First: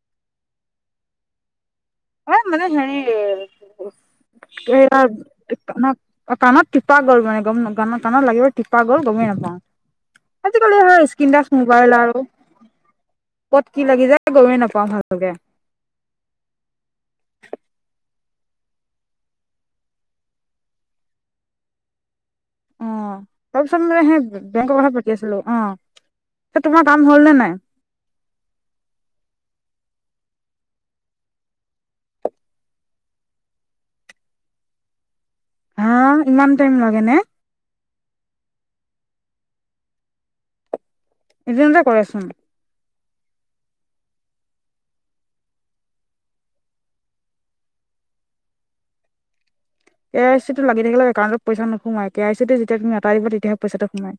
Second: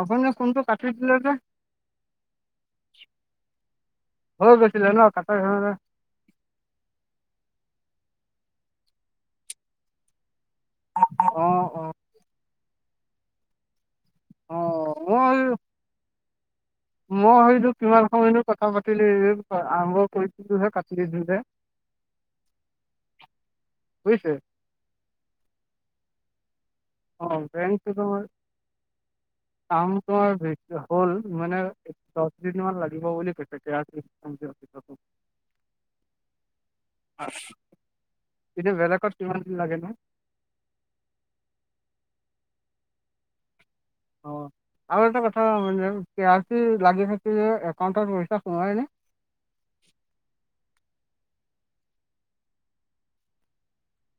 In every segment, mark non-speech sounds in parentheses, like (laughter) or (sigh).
আপুনি যে ফোনটো কাটি দিল যে। এ, মানে হেৰি হৈ গৈছিলে ন কাটা ধৰণে (unintelligible) অ' কাণত টিপা গ'ল মানে কাণত টানা গৈ টিপা গ'ল গমেই নাপাওঁ। আজিকালি হে, অ স্কিনটাচ অ মোবাইল আৰু ক'ত কি লাগি যায়। অ গমেই নাপাওঁ ভালকে। মই মই সেইটো কিমান মই এনে কথা পাতিলি, আৰম্ভ কৰিছিলোহে কাটি দিলি হে। অ' তাৰপিছত হেই বুজিছে বেংকৰ কথা পাতি আছিলো অ'। হে তোমাৰ কাম অ' বেংক কিছুমান হয় কাম তোমাৰে হ'ল মানে দহদিন মান লাগিব বুলি কৈছে। এনকে অফিচত। হা, ইমান টাইম লাগেনে? এতিয়া বেলেগত কিমান টাইম লাগে এনে? এদিনতে কৰেচোন। অ' আৰু এটা কথা মানে পি আৰ চি লাগি থাকি যে একাউণ্টৰ পইচা সোমাইনে? এ, আই চিটো লাগি থাকিলে একাউণ্টত পইচা নোসোমাই, পি আৰ চিটো যেতিয়া তুমি আঁতৰাই দিবা তেতিয়াহে পইচাটো সোমাই।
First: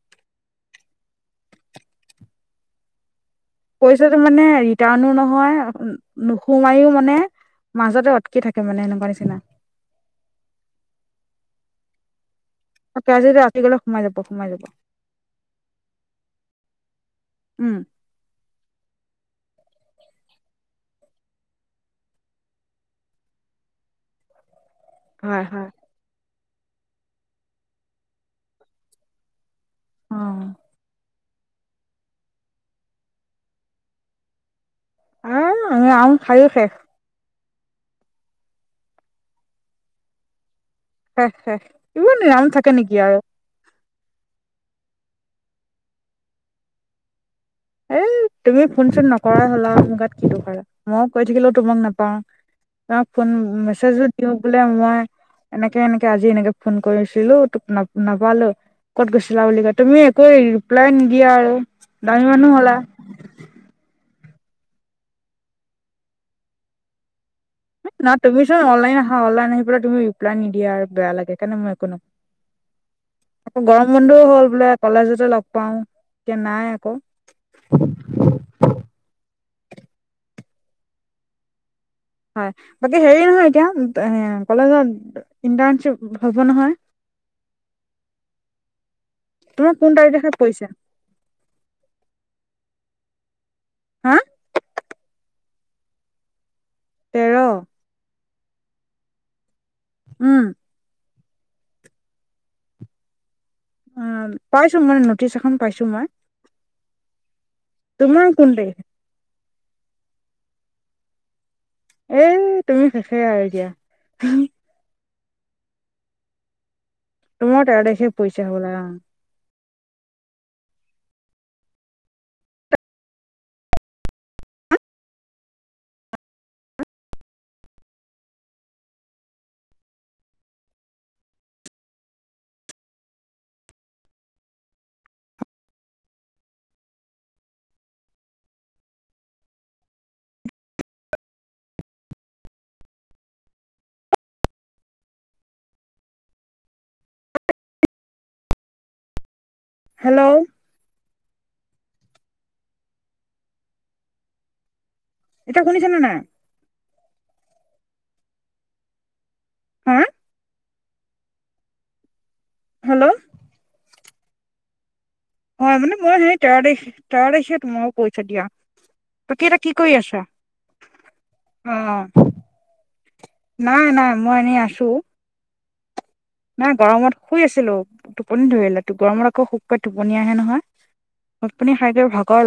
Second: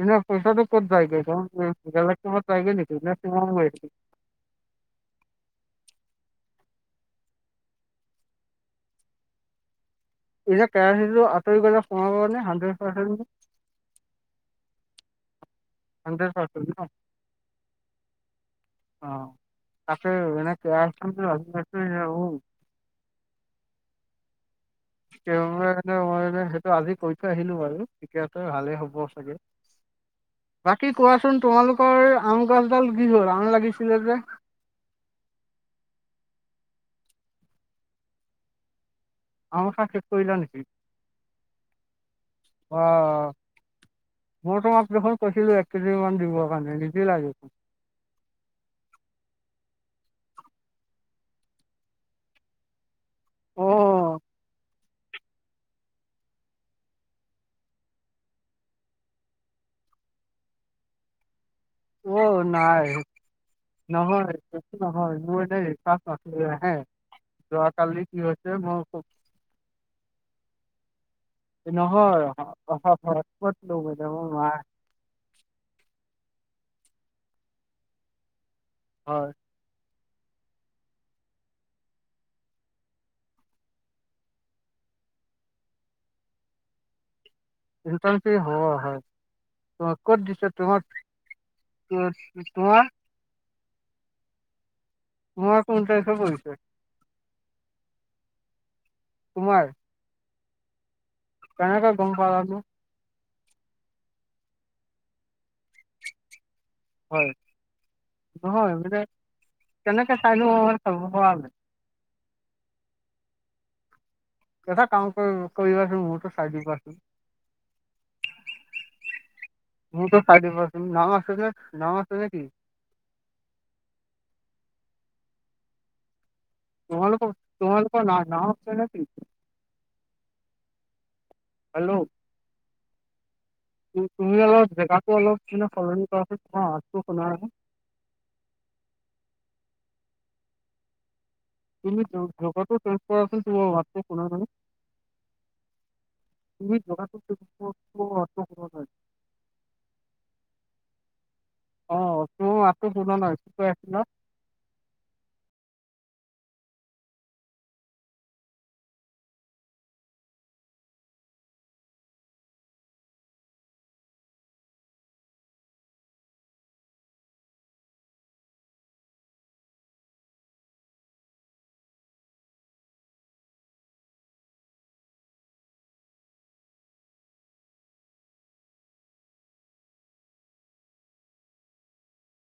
এনে পইচাটো ক'ত যায়গৈ, বেলেগে ক'ৰবাত যাইগৈ নেকি নে (unintelligible) পইচাটো মানে ৰিটাৰ্ণো নহয়, নোসোমায়্য মানে মাজতে অটকি থাকে মানে এনেকুৱা নিচিনা। এতিয়া কেৰাহীটো আতৰি গলে সোমাবনে হান কেৱাইছিটো আঁতৰি গলে সোমাই যাব, সোমাই যাব। হান্দ্ৰেড পাৰ্চেন ন'? উম অ' তাকে এনে কে (unintelligible) হয় কেও হয় মে মই বোলে সেইটো আজি কৈ থৈ আহিলো বাৰু, তেতিয়াতো ভালে হ'ব চাগে। অ বাকী কোৱাচোন তোমালোকৰ আম গছডাল কি হ'ল, আম লাগিছিলে যে? এ, আমি আম খায়ে শেষ। আম খাই শেষ কৰিলা নেকি? শেষ শেষ, এইবোৰ দিনো আম থাকে নেকি আৰু। অ', মই তোমাক দেখোন কৈছিলো এক কেজিমান দিবৰ কাৰণে, নিদিলা দেখোন। এই তুমি ফোন চোন নকৰা হ'লা মোৰ গাত কি দোষ আৰু। মই কৈ থাকিলোও তোমাক নাপাও, তোমাক ফোন মেছেজো অ', দিওঁ বোলে মই এনেকে এনেকে আজি এনেকে ফোন কৰিছিলো, তোক নাপালো। ক'ত গৈছিলা বুলি কয়, তুমি একো ৰিপ্লাই নিদিয়া আৰু। দামী অ' মানুহ হ'লা নাই। নহয়, বেছি নহয়, মোৰ মানে ৰিচাৰ্জ নাছিলে হে। যোৱাকালি না কি হৈছে তুমিচোন অনলাইন মই আহা, অনলাইন আহি পেলাই তুমি ৰিপ্লাই নিদিয়া আৰু বেয়া লাগে কাৰণে মই একো ন নহয় (unintelligible) হটস্পট লওঁ মানে মই হ'ল নোৱাৰা। বোলে কলেজতে লগ পাও, এতিয়া নাই আকৌ। হয়। হয়, বাকী হেৰি নহয় এতিয়া, কলেজত ইণ্টাৰ্ণশ্বিপ হ'ব নহয়। ইটাৰ্ণচিপ হব হয়। তোমাৰ কোন তোমাক ক'ত তাৰিখে দিছে পৰিছে তোমাক? মোৰ, তোমাৰ? হা? তোমাৰ কোন তাৰিখে পৰিছে? তেৰ। তোমাৰ? উম! কেনকে গম পালানো? উম, পাইছোঁ মানে, নটিছ এখন পাইছোঁ মই। হয়! তোমাৰ কোন নহয় তাৰিখে মানে, কেনেকে (unintelligible) এই, তুমি শেষে আৰু দিয়া। (unintelligible) এটা কাম কৰি, কৰিবাচোন, মোৰতো চাই দিবাচোন? মোৰ তেৰ তাৰিখে পৰিছে হ'বলা। অ'! মোৰতো চায় দিবাচোন? (unintelligible) নাম আছে নেকি? তোমালোকৰ, তোমালোকৰ নাম, নাম আছে নেকি? হেল্ল'? তুমি অলপ, জেগাটো অলপ মানে, সলনি কৰা চোন? তোমাৰ মাতটো শুনা (unintelligible) তুমি (unintelligible) জাগাতো চেঞ্চ কৰাচোন? তোমাৰ মাতটো শুনা নাই। তুমি জাগাটো চেঞ্চ কৰাচোন? মই মাতটো শুনা নাই। হেল্ল'? অ'! তোমাৰ মাততো শুনা নাই? কি কৈ আছিলা? এতিয়া শুনিছানে নাই? হা? হেল্ল'? হয়! মানে, মই সেই, তেৰ তাৰিখ, তোৰ তাৰিখে তোমাকো কৈছোঁ দিয়া! বাকী, এতিয়া কি কৰি আছা? অ'! নাই, নাই। মই এনেই আছোঁ। নাই, গৰমত শুই আছিলোঁ! টোপনি ধৰিলে, গৰমত আকৌ, শুবকৈ টোপনি আহে, নহয়! ভাত-পানী খায় লয়, ভাগৰ লা